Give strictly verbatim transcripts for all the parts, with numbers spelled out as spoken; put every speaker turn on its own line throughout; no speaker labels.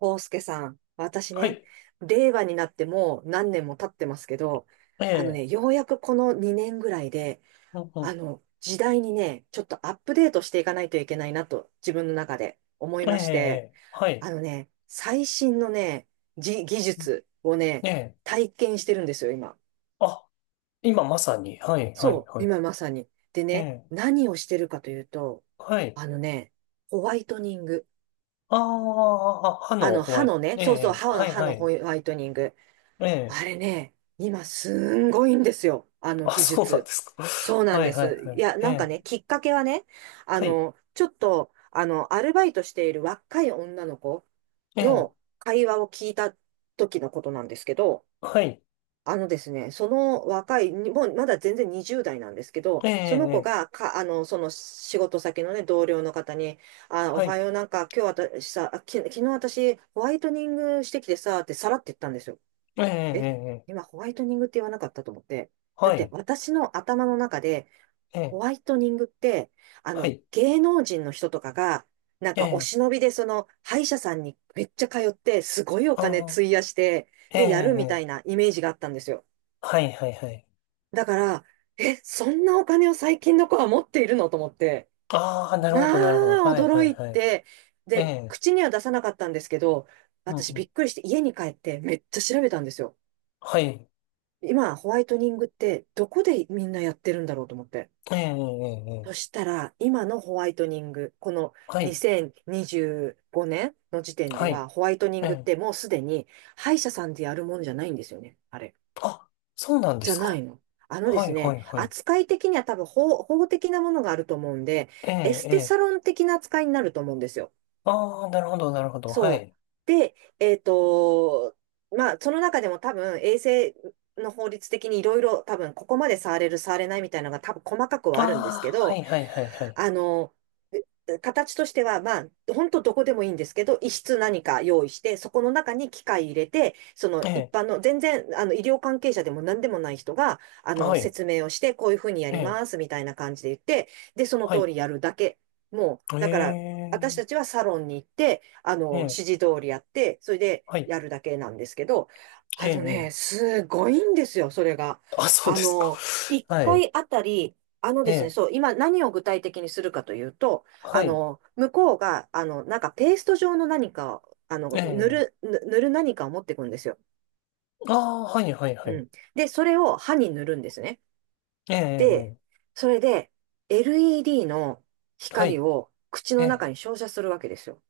康介さん、私
は
ね、
い。
令和になってもう何年も経ってますけど、
え
あの
え、
ね、ようやくこのにねんぐらいで、
うんう
あ
ん。
の、時代にね、ちょっとアップデートしていかないといけないなと、自分の中で思い
え
まして、
え、はい。
あのね、最新のね、じ技術を
え
ね、
え、
体験してるんですよ、今。
あ、今まさに。はい、はい、
そう、
はい。
今まさに。で
え
ね、
え、
何をしてるかというと、
はい。
あのね、ホワイトニング。
ああ、歯
あ
の
の、
ホワ
歯
イト。
のね、
え
そうそう、
え、
歯の、
はい、
歯
は
のホ
い。
ワイトニング。
ええ、
あれね、今すんごいんですよ。あの
あ、
技
そうなんで
術。
すか。
そ うなん
は
で
い、はい、
す。
は
い
い。
や、
え
なんか
え、
ね、きっかけはね、あ
はい。
の、ちょっと、あの、アルバイトしている若い女の子
ええ、
の会話を聞いた時のことなんですけど、
はい。
あのですね、その若い、にもうまだ全然にじゅう代なんですけど、
え
その子
え、
がか、あの、その仕事先のね、同僚の方に、あ、お
は
は
い。
よう、なんか今日私さ、あき、昨日私ホワイトニングしてきてさ、ってさらって言ったんですよ。
ええ、
え、
ええ
今ホワイトニングって言わなかったと思って。だっ
は
て
い。
私の頭の中で、
え
ホ
え、
ワイトニングって、あ
は
の、
い。
芸能人の人とかが、なん
え
かお
え、
忍びでその歯医者さんにめっちゃ通って、すごいお金
ああ、
費やして、
え
で、やるみたい
え、
なイメージがあったんですよ。
はい、はい、はい。
だから、え、そんなお金を最近の子は持っているのと思って、
ああ、なるほ
ま
ど、なるほど。
あ、
はい、は
驚
い、
い
はい。
て、
え
で、
え、
口には出さなかったんですけど、
うん
私
う
び
ん。
っくりして家に帰ってめっちゃ調べたんですよ。
はい。
今、ホワイトニングってどこでみんなやってるんだろうと思って。
ええ、ええ、え
そし
え
たら、今のホワイトニング、この
はい、
にせんにじゅうごねんの時点で
はい、
は、ホワイトニン
え
グっ
え。
てもうすでに歯医者さんでやるもんじゃないんですよね。あれ。
あ、そうなんで
じゃ
す
な
か。
いの。あので
は
す
い、は
ね、
い、はい。
扱い的には多分法、法的なものがあると思うんで、
え
エ
え、
ス
え
テ
え。
サロン的な扱いになると思うんですよ。
ああ、なるほど、なるほど、は
そう。
い。
で、えっと、まあ、その中でも多分、衛星の法律的にいろいろ多分、ここまで触れる、触れないみたいなのが多分、細かくはあるんですけ
ああ、は
ど、
い、はい、はい、はい。
あの、形としては、まあ、本当どこでもいいんですけど、一室何か用意して、そこの中に機械入れて、そ
え
の一
え、
般の、全然、あの、医療関係者でも何でもない人が、あ
は
の、
い、
説明をして、こういうふうにや
え
り
え、
ます、みたいな感じで言って、で、その
は
通
い。
りやるだけ。もう、
え
だから、私たち
え、
はサロンに行って、あ
え
の、指
え、
示通りやって、それで
はい、
やるだけなんですけど、
え
あ
え、
の
え
ね、
え。
すごいんですよ、それが。
あ、そう
あ
ですか。
の、1
はい、
回あたり、あの
え
ですね、
え、
そう、今何を具体的にするかというと、
は
あ
い、
の、向こうが、あの、なんかペースト状の何かを、あ
え
の、塗る、
え。
ぬ塗る何かを持ってくるんですよ。
ああ、はい、はい、は
う
い。
ん。で、それを歯に塗るんですね。
ええ、
で、
え
それで エルイーディー の
え、は
光
い、
を口
え
の中
え、
に照射するわけですよ。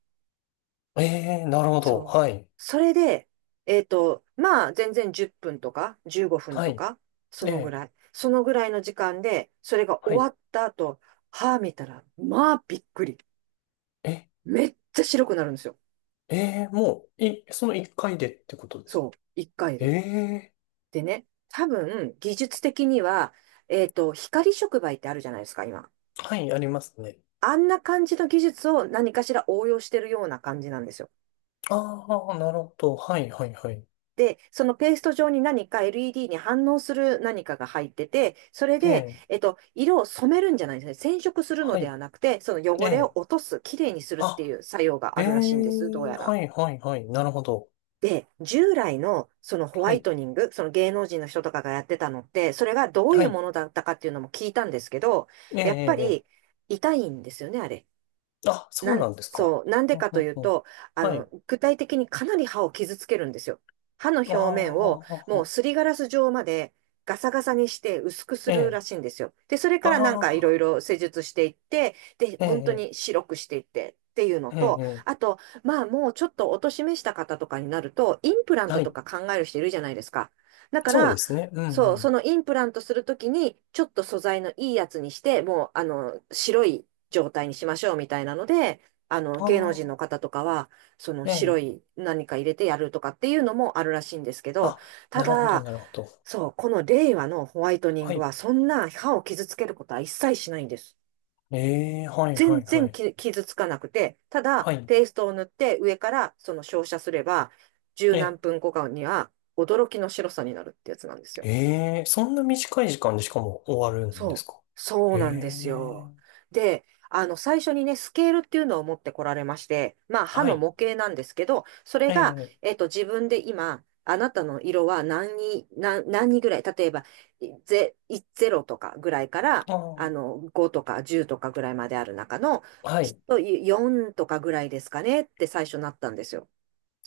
ええ、なるほど、
そう。
はい、
それで、えっと、まあ、全然じゅっぷんとかじゅうごふん
は
と
い、
か、そ
え
のぐ
え、
らい。そのぐらいの時間で、それが
は
終
い、
わった後、歯見たら、まあ、びっくり。
ええ
めっちゃ白くなるんですよ。
ええもう、い、そのいっかいでってことですか。
そう、一回
え
で。
え
でね、多分、技術的には、えっと、光触媒ってあるじゃないですか、今。
はい、ありますね。
あんな感じの技術を何かしら応用してるような感じなんですよ。
ああ、なるほど。はい、はい、はい。
で、そのペースト状に何か エルイーディー に反応する何かが入ってて、それで、
ええ
えっと、色を染めるんじゃないんですね。染色するので
は
はなくて、その
い、え
汚れを
え
落とす、きれいにするって
あ、
いう作用が
え
あるらしいんです、どう
え
や
は
ら。
い、はい、はい、なるほど。
で、従来のそのホ
は
ワイ
い、
トニング、その芸能人の人とかがやってたのって、それがどうい
は
う
い、
ものだったかっていうのも聞いたんですけど、
えええ
やっぱ
ええ
り
え
痛いんですよね、あれ。
あ、そ
な
うな
ん、
んですか。
そう、なんで
うん
か
う
とい
ん
う
うん
と、あ
はい、
の、具体的にかなり歯を傷つけるんですよ。歯の
あ
表面をもう
あ、
すりガラス状までガサガサにして薄くす
え
る
え
らしいんですよ。で、それ
あ
からなんかいろい
あ、
ろ施術していって、で、本当
ええ
に白くしていってっていうの
え
と、
え
あ
え
と、まあもうちょっとお年めした方とかになると、インプラン
えは
トと
い、
か考える人いるじゃないですか。だか
そうで
ら、
すね。うん、う
そう、そ
ん。
のインプラントするときに、ちょっと素材のいいやつにして、もう、あの、白い状態にしましょうみたいなので、あの、
あ
芸能人の
あ、
方とかは、その
え
白
え
い何か入れてやるとかっていうのもあるらしいんですけど、
あ、
た
なるほど、
だ、
なるほど。
そう、この令和のホワイトニン
は
グ
い。
は、そんな歯を傷つけることは一切しないんです。
ええ、はい、は
全
い、は
然
い。
き傷つかなくて、た
は
だ、
い。
ペーストを塗って上からその照射すれば、十何
え、
分後かには驚きの白さになるってやつなんですよ。
ええ、そんな短い時間でしかも終わるんです
そ
か。
う、そ
え
うなんですよ。
え、
で、あの、最初にね、スケールっていうのを持ってこられまして、まあ、歯
は
の
い。
模型なんですけど、そ
え
れが、
え、
えっと、自分で今、あなたの色は何に、何、何にぐらい、例えば、いゼ、いゼロとかぐらいから、
あ
あ
ー
の、ごとかじゅうとかぐらいまである中の、
は
きっ
い。
とよんとかぐらいですかねって最初なったんですよ。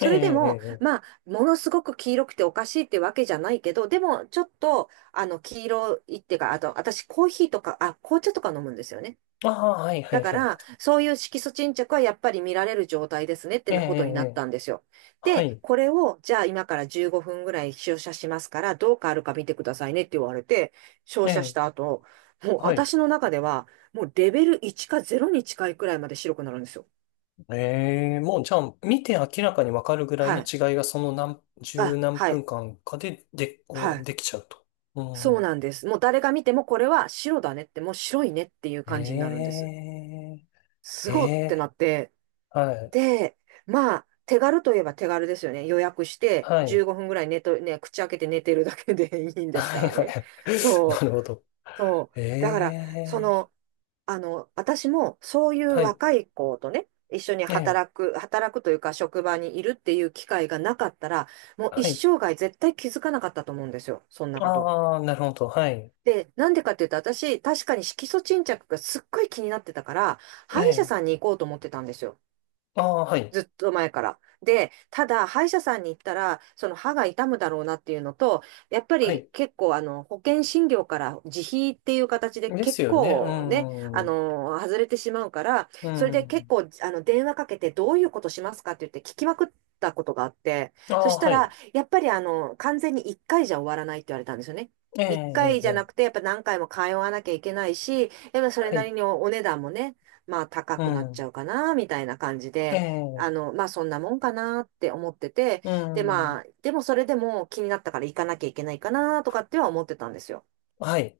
ええ、
れでも、
ええ、
まあ、ものすごく黄色くておかしいってわけじゃないけど、でも、ちょっと、あの、黄色いっていうか、あと、私、コーヒーとか、あ、紅茶とか飲むんですよね。
ああー、はい、は
だ
い、
か
はい。
ら、そういう色素沈着はやっぱり見られる状態ですねって
ええ、
ことに
え
なっ
え、
たんですよ。
は
で、
い。
これを、じゃあ今からじゅうごふんぐらい照射しますから、どう変わるか見てくださいねって言われて、照
え
射し
え、
た後、もう
はい。
私の中では、もうレベルいちかゼロに近いくらいまで白くなるんですよ。
ええ、もうじゃあ、見て明らかにわかるぐらい
は
の
い。
違いがその何、十
あ、
何
は
分
い。
間かで、で、
は
こう
い。
できちゃうと。う
そう
ん。
なんです。もう誰が見てもこれは白だねって、もう白いねっていう感じになるんで
え
す。す
え、え
ごってな
え、
って。
はい、
で、まあ、手軽といえば手軽ですよね。予約して
はい、
じゅうごふんぐらい寝と、ね、口開けて寝てるだけで いいんです
は
か
い、
ら
はい。
ね。
な
そう、
るほど。
そう。だから、
え
そ
え
の、あの、私もそういう
はい。
若い子とね、一緒に
ええ
働く、働くというか職場にいるっていう機会がなかったら、もう一
はい。
生涯絶対気づかなかったと思うんですよ。そんなこと。
ああ、なるほど。はい。
で、なんでかっていうと、私、確かに色素沈着がすっごい気になってたから、
え
歯医者
え
さんに行こうと思ってたんですよ。
ああ、はい。
ずっと前から。で、ただ、歯医者さんに行ったら、その歯が痛むだろうなっていうのと、やっぱ
は
り
い。
結構、あの、保険診療から自費っていう形で
です
結
よね。う
構ね、あ
ん。
の、外れてしまうから、
う
それで結
ん。
構、あの、電話かけてどういうことしますかって言って聞きまくったことがあって、
あ
そ
あ、
した
はい。
ら、やっぱりあの、完全にいっかいじゃ終わらないって言われたんですよね。
ええ
1
え
回
え
じゃな
え
く
え
て、やっぱ何回も通わなきゃいけないし、やっぱそれ
は
な
い。
りにおお値段もね、まあ高
う
くなっち
ん。
ゃうかな、みたいな感じで、あ
ええ
の、まあそんなもんかなって思ってて、
う
でま
ん。
あ、でもそれでも気になったから行かなきゃいけないかなとかっては思ってたんですよ。
はい。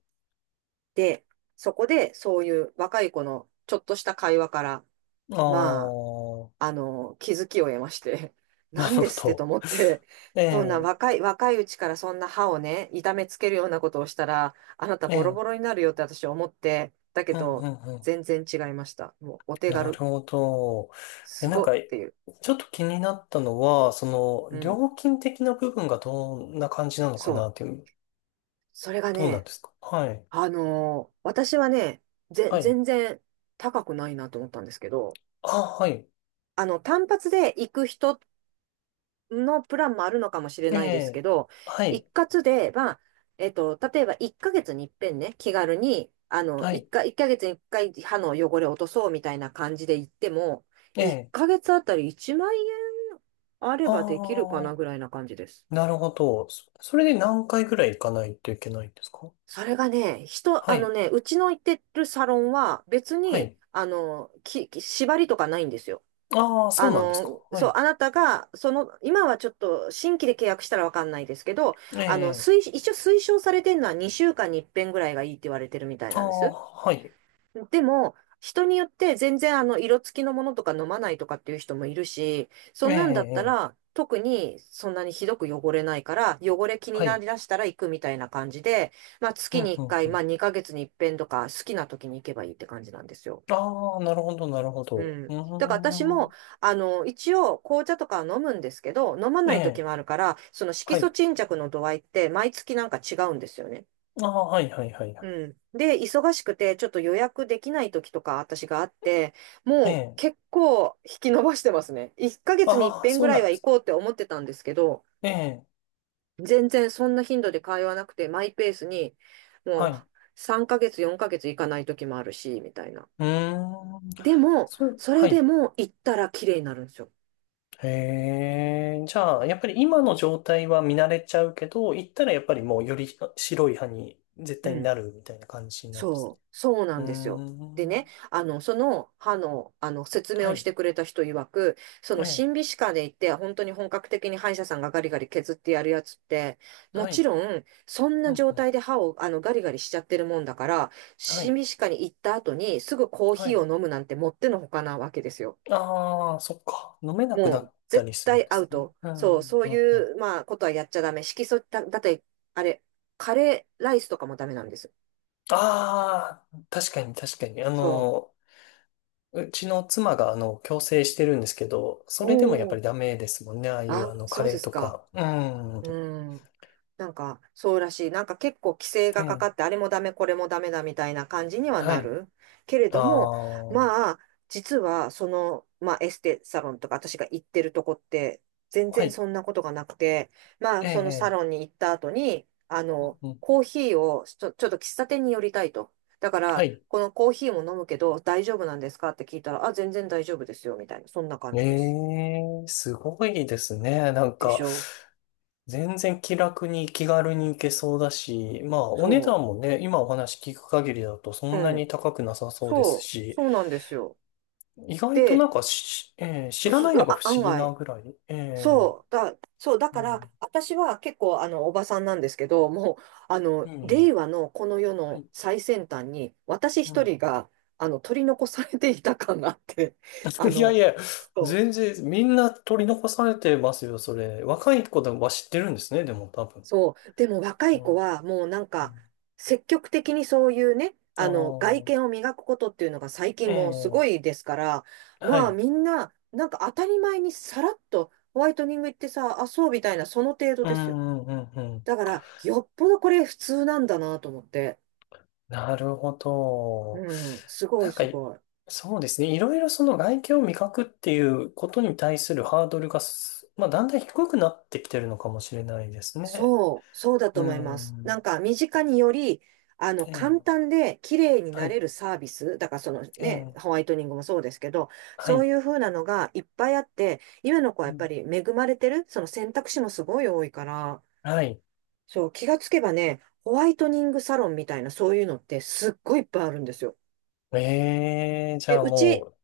で、そこでそういう若い子のちょっとした会話から、
あ
ま
あ、
あ、あの、気づきを得まして、
な
なん
るほ
ですってと
ど。
思って、
え
そんな
え
若い、若いうちからそんな歯をね、痛めつけるようなことをしたら、あなたボロ
え
ボロ
え
になるよって私思って、だけ
うん、う
ど、
ん、うん。
全然違いました。もうお手
なる
軽、
ほど。え、
す
なん
ご
か、
っていう。
ちょっと気になったのは、そ
う
の
ん、
料金的な部分がどんな感じなのか
そ
なって
う。
いう。
それが
どうなん
ね、
ですか。はい。
あのー私はね、ぜ、
はい。
全然高くないなと思ったんですけど、
あ、はい。
あの、単発で行く人のプランもあるのかもしれ
え
ないですけ
え。
ど、
はい。
一括で、まあ、えっと、例えばいっかげつに一遍ね、気軽に、あの、
は
1
い。
か、一ヶ月にいっかい歯の汚れを落とそうみたいな感じで行っても、
え
1
え。
ヶ月あたりいちまん円あればできるか
あ
な
あ、
ぐらいな感じです。
なるほど。そそれで何回ぐらい行かないといけないんですか。
それがね、人、
は
あの
い。
ね、うちの行ってるサロンは別
は
に、
い。
あの、き、き縛りとかないんですよ。
ああ、そ
あ
うなんですか。
の、
は
そう、
い。
あなたが、その、今はちょっと新規で契約したらわかんないですけど、
え
あの、
え。
推、一応推奨されてるのはにしゅうかんに一遍ぐらいがいいって言われてるみたい
あ
なんで
あ、
す。
はい。
でも、人によって全然あの、色付きのものとか飲まないとかっていう人もいるし、
え
そんなんだった
え。
ら、特にそんなにひどく汚れないから、汚れ気に
は
な
い。
りだしたら行くみたいな感じで、まあ
う
月に
ん、う
1
ん、
回、
う
まあ
ん。
にかげつに一遍とか、好きな時に行けばいいって感じなんですよ。
ああ、なるほど、なるほ
う
ど。う
ん。だから私
ーん。
も、あの、一応紅茶とかは飲むんですけど、飲ま
え
ない時
え。
もあるから、その
は
色
い。
素沈着の度合いって毎月なんか違うんですよね。
ああ、はい、はい、はい、は
う
い。
ん。で、忙しくて、ちょっと予約できない時とか私があって、
え
もう
え。
結構引き延ばしてますね。いっかげつに一
ああ、
遍
そ
ぐ
う
ら
な
い
ん
は
で
行
すか。
こうって思ってたんですけど、
ええ。
全然そんな頻度で通わなくて、マイペースに、
は
もう
い。
さんかげつ、よんかげつ行かない時もあるし、みたいな。
うーん。
でも、
それ、
そ
は
れで
い。
も行ったら綺麗になるんですよ。
へえ、じゃあ、やっぱり今の状態は見慣れちゃうけど、行ったらやっぱりもうより白い歯に絶
う
対に
ん。
なるみたいな感じなんですね。
そう、そうな
うー
んですよ。で
ん。
ね、あの、その歯の、あの、説明
は
をし
い。
てくれた人曰く、その
ええ。
審美歯科で行って、本当に本格的に歯医者さんがガリガリ削ってやるやつって、も
は
ち
い。
ろん、そん
う
な
ん
状
うん。
態で歯を、あの、ガリガリしちゃってるもんだから、
はい。
審美歯科に行った後に、すぐコー
は
ヒーを
い。
飲むなんてもってのほかなわけですよ。
ああ、そっか。飲めなく
も
な
う、
った
絶
りするんで
対ア
す
ウ
ね。
ト。
う
そう、
ん。
そう
うんうん。あ
いう、まあ、ことはやっちゃダメ。色素、だ、だって、あれ、カレーライスとかもダメなんです。
あ、確かに確かに。あ
そ
の、うちの妻があの、矯正してるんですけど、そ
う。
れでもやっぱ
おー。
りダメですもんね。ああい
あ
う
あ、
あの、カ
そう
レ
で
ー
す
と
か。
か。うん。
うん。なんか、そうらしい。なんか結構規制
え
がかかって、
え。
あれもダメ、これもダメだみたいな感じには
は
な
い。
る。けれ
あ
ども、
あ、は
まあ、実は、その、まあ、エステサロンとか私が行ってるとこって、全然
い。
そんなことがなくて、ま
え
あ、そのサ
え、え
ロン
え
に行った後に、あ
うん
の、
うん
コーヒーをちょ、ちょっと喫茶店に寄りたいと。だか
は
ら、
い。
このコーヒーも飲むけど、大丈夫なんですかって聞いたら、あ、全然大丈夫ですよ、みたいな、そんな感じです。
ええ、すごいですね。なん
で
か、
しょ。
全然気楽に気軽に行けそうだし、まあ、お
そ
値段もね、今お話聞く限りだとそ
う。
んな
う
に
ん。
高くなさそうで
そ
す
う、
し、
そうなんですよ。
意外とな
で、
んかし、ええ、知ら
す、
ないのが不
あ、案
思議な
外、
ぐらい。ええ、
そう、だ、そう、だ
う
か
ん、
ら、私は結構、あの、おばさんなんですけど、もう、あ
う
の、
ん
令和のこの世
は
の
い、
最先端に、私
う
一
ん。
人が、あの、取り残されていた感があって、あ
いや
の、
いや、
そう
全然、みんな取り残されてますよ、それ。若い子でもは知ってるんですね、でも多分。
そう。でも若
う
い
ん
子はもうなん
う
か
ん
積極的にそういうね、
あ
あの外
あ、
見を磨くことっていうのが最
え
近もうす
え、
ごいですから、
は
まあ
い。
みんななんか当たり前にさらっとホワイトニング行ってさ、あ、そうみたいなその程度
う
ですよ。
んうんうんうん。
だからよっぽどこれ普通なんだなと思って。
なるほど。
うん、すご
な
い
んか、
すごい。
そうですね。いろいろその外見を味覚っていうことに対するハードルがす、まあ、だんだん低くなってきてるのかもしれないですね。
そう、そうだと
う
思います。なん
ん。
か、身近により、あの、
え
簡
え、
単で綺麗に
は
なれ
い。
るサービス、だからその
え
ね、
え、
ホワイトニングもそうですけど、
は
そう
い。
いう風なのがいっぱいあって、今の子は
う
やっぱ
ん、
り恵まれてる、その選択肢もすごい多いから、
はい。
そう、気がつけばね、ホワイトニングサロンみたいなそういうのってすっごいいっぱいあるんですよ。
ええ、じゃ
で、
あ
う
も
ち、
う、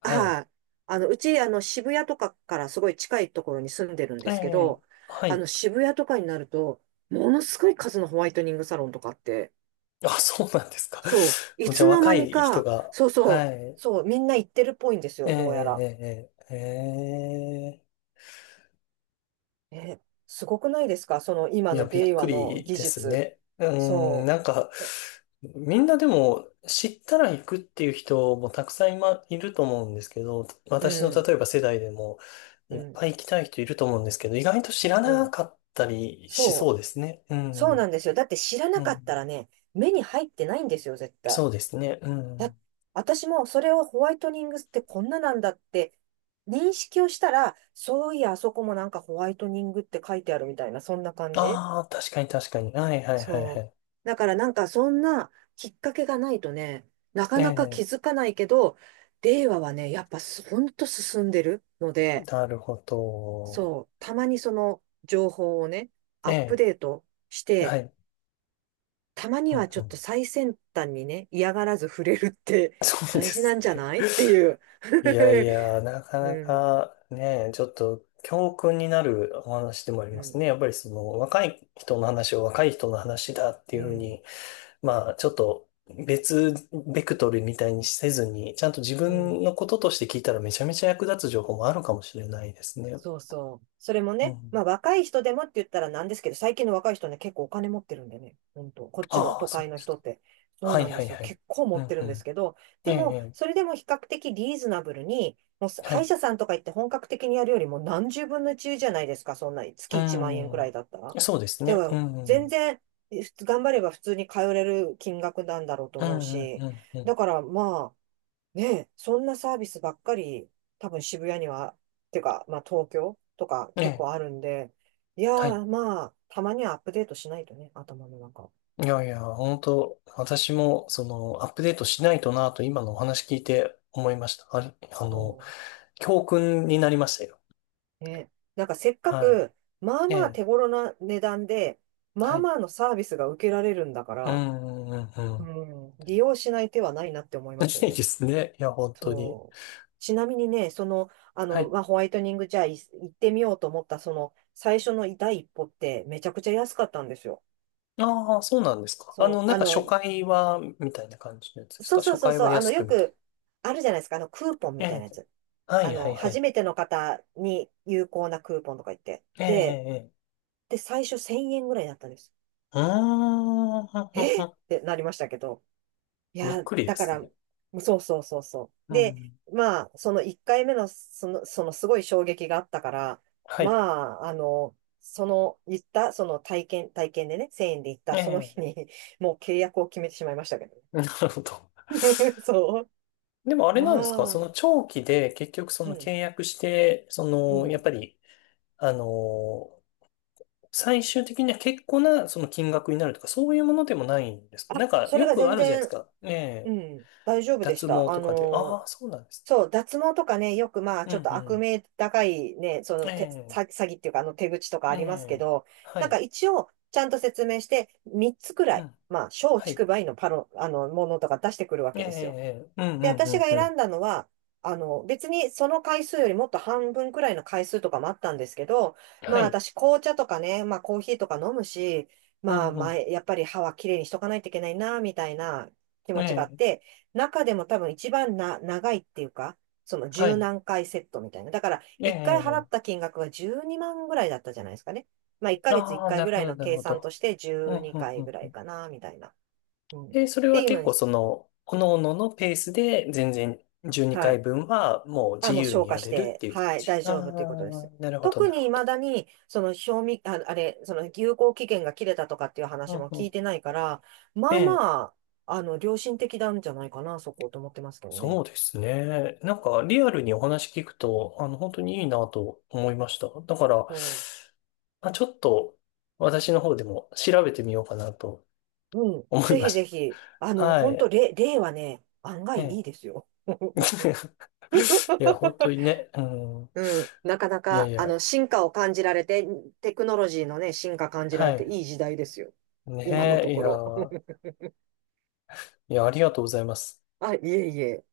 はい。
はい。あの、うち、あの、渋谷とかからすごい近いところに住んでるんで
え
すけど、
え、は
あの、
い。
渋谷とかになると、ものすごい数のホワイトニングサロンとかあって、
あ、そうなんですか。
そう、い
じゃ
つ
あ
の
若
間に
い人
か、
が、
そう
は
そう、
い。
そう、みんな行ってるっぽいんです
え
よ、どうやら。
え、ええ、ええ
え、すごくないですかその今
いや、
の
びっ
令
く
和の
り
技
です
術。
ね。うーん、
そ
なんか、
う。
みんなでも知ったら行くっていう人もたくさん今いると思うんですけど、
う
私の
ん、
例えば世代でも
う
いっ
ん、
ぱい行きたい人いると思うんですけど、意外と知ら
う
な
ん。
かったりしそ
そ
う
う、
ですね。う
そうなん
ん、
ですよ。だって知らな
う
かった
ん、
らね、目に入ってないんですよ、絶対。
そうですね。う
だ、
ん。
私もそれをホワイトニングってこんななんだって認識をしたら、そういや、あそこもなんかホワイトニングって書いてあるみたいな、そんな感じ。
ああ、確かに確かに。はいはいはいは
そう。
い。
だからなんかそんなきっかけがないとね、なか
え
なか気
え、
づかないけど、令和はね、やっぱすほんと進んでるので、
なるほど。
そう、たまにその情報をね、
え
アップ
え、
デートし
は
て、
い。
たま
う
に
ん
はち
う
ょっと
ん
最先端にね、嫌がらず触れるって
そうで
大事な
す
んじゃ
ね。
ないっていう。
いやいや、な か
う
な
ん、
かね、ちょっと教訓になるお話でもあり
う
ます
ん、
ね。やっぱりその若い人の話を若い人の話だって
う
いうふう
ん、
に、まあちょっと別ベクトルみたいにせずに、ちゃんと自
うん。
分のこととして聞いたらめちゃめちゃ役立つ情報もあるかもしれないですね。
そうそう。それも
う
ね、ま
ん。
あ若い人でもって言ったらなんですけど、最近の若い人ね、結構お金持ってるんでね、本当こっちの
ああ、
都
そう
会の
です
人
か。
って、そう
は
な
い
んで
はい
すよ。
はい。
結構持
う
って
ん
る
う
んです
ん。
けど、
ええ、
でも、
え
それでも比較的リーズナブルに、もう
えは
歯医
い。
者さんとか行って本格的にやるよりも何十分のいちじゃないですか、そんな
う
月いちまん円
んう
くらいだったら。
ん。そうです
だ
ね。
か
う
ら、
んう
全
ん。
然、え頑張れば普通に通れる金額なんだろうと
うん
思う
うんう
し、
んう
だ
ん。
からまあ、ねえ、そんなサービスばっかり、多分渋谷には、てか、まあ東京とか
え
結
え。
構あるんで、いや
はい
ー、まあ、たまにはアップデートしないとね、頭の中。
いやいや、本当私も、その、アップデートしないとなと、今のお話聞いて思いました。あれ、あの、
も
教訓になりましたよ。
うんね、なんかせっか
はい。
く、まあ
え
まあ手
え、
頃な値段で、ま
は
あ
い。
まあのサービスが受けられるんだか
う
ら、
ん、うん、う
う
ん。
ん、利用しない手はないなって思いますよ
いいで
ね。
すね。いや、本当に。
そう。ちなみにね、その、あ
は
の、
い。
まあ、ホワイトニングじゃあい行ってみようと思った、その、最初の第一歩ってめちゃくちゃ安かったんですよ。
ああ、そうなんですか。あ
そ
の、
う、
なん
あ
か
の、
初回は、みたいな感じのやつです
そう
か。
そう
初
そう
回
そう、
は
あ
安
の、
く
よ
みたい
くあるじゃないですか、あの、クーポン
な。
み
え
たいなや
え、
つ。
は
あ
い、は
の、
い、は
初
い。
めての方に有効なクーポンとか言って。
ええ、え
で、
え、ええ
で、最初せんえんぐらいだったんです。
うーん、うんうんう
えっっ
ん
てなりましたけど。い
びっ
や、
くりで
だか
す
ら、
ね。
そうそうそうそう。
う
で、
ん。
まあ、そのいっかいめの、その、そのすごい衝撃があったから、
は
ま
い。
あ、あの、その、言った、その体験、体験でね、せんえんで行った、
え
その日
え、
に、もう契約を決めてしまいましたけどね。
なるほど。
そう。
でもあれ
ま
なんですかそ
あ、
の長期で結局そ
う
の契
ん。
約して、そ
う
の、やっ
ん。
ぱり、あの最終的には結構なその金額になるとか、そういうものでもないんですか。なんか
それ
よ
が
くあ
全
るじゃないです
然、
か。え
う
え、
ん、大丈夫でし
脱毛
た。あ
とかで。
の
ああ、
ー、
そうなんです
そう、脱毛とかね、よくまあ、
ね。う
ちょっと
んう
悪
ん。
名高いね、そ
え
の手、
え、
詐詐欺っていうか、あの手口とか
え
ありますけ
え、
ど、
は
なんか
い。
一応、ちゃんと説明して、みっつくら
う
い、
ん、
まあ、小
はい。
竹梅のパロ、あの、ものとか出してくるわ
え
けですよ。
え、ええうんう
で、
んう
私
ん
が
う
選
ん。
んだのは、あの、別にその回数よりもっと半分くらいの回数とかもあったんですけど、ま
は
あ
い。
私紅茶とかね、まあコーヒーとか飲むし、
う
ま
ん
あ
うん。
前、やっぱり歯はきれいにしとかないといけないな、みたいな気
え
持ちがあっ
え、
て、中でも多分一番な、長いっていうか、その
は
十
い。
何回セットみたいな。だから
え
一回払
え、
った金額がじゅうにまんぐらいだったじゃないですかね。まあいっかげつ1
ああ、
回
な
ぐ
る
ら
ほ
い
ど、
の
なる
計
ほ
算と
ど。
して
うん
12
うん
回ぐら
う
い
ん。
かな、みたいな。うん。っ
で、それ
て
は
いうの
結
に、
構その、各々のペースで全然12
は
回
い。
分はもう
あ、
自
もう
由
消
に
化
や
し
れるっ
て、
ていう感
はい、
じ。
大
あ
丈夫ということで
あ、
す。
なるほど、
特
なる
に
ほど。
未だに、その賞味、あ、あれ、その有効期限が切れたとかっていう
う
話
ん
も
う
聞い
ん。
てないから、
え
まあ
え、
まあ、あの、良心的なんじゃないかな、そこと思ってますけどね。
そうですね。なんかリアルにお話聞くと、あの、本当にいいなと思いました。だから、
そ
まあ、ちょっと私の方でも調べてみようかなと
う。うん。
思い
ぜ
ま
ひぜ
し
ひ、あ
た。
の、
は
本当
い。
例、例はね、案
え
外いい
え。
ですよ。
いや、本当 にね。うん。
うん。なかな
いやい
か、あ
や。
の、進化を感じられて、テクノロジーのね、進化感じら
は
れて
い。
いい時代ですよ。今の
ね
と
え、い
こ
や
ろ。
ー。いや、ありがとうございます。
あ、いえいえ。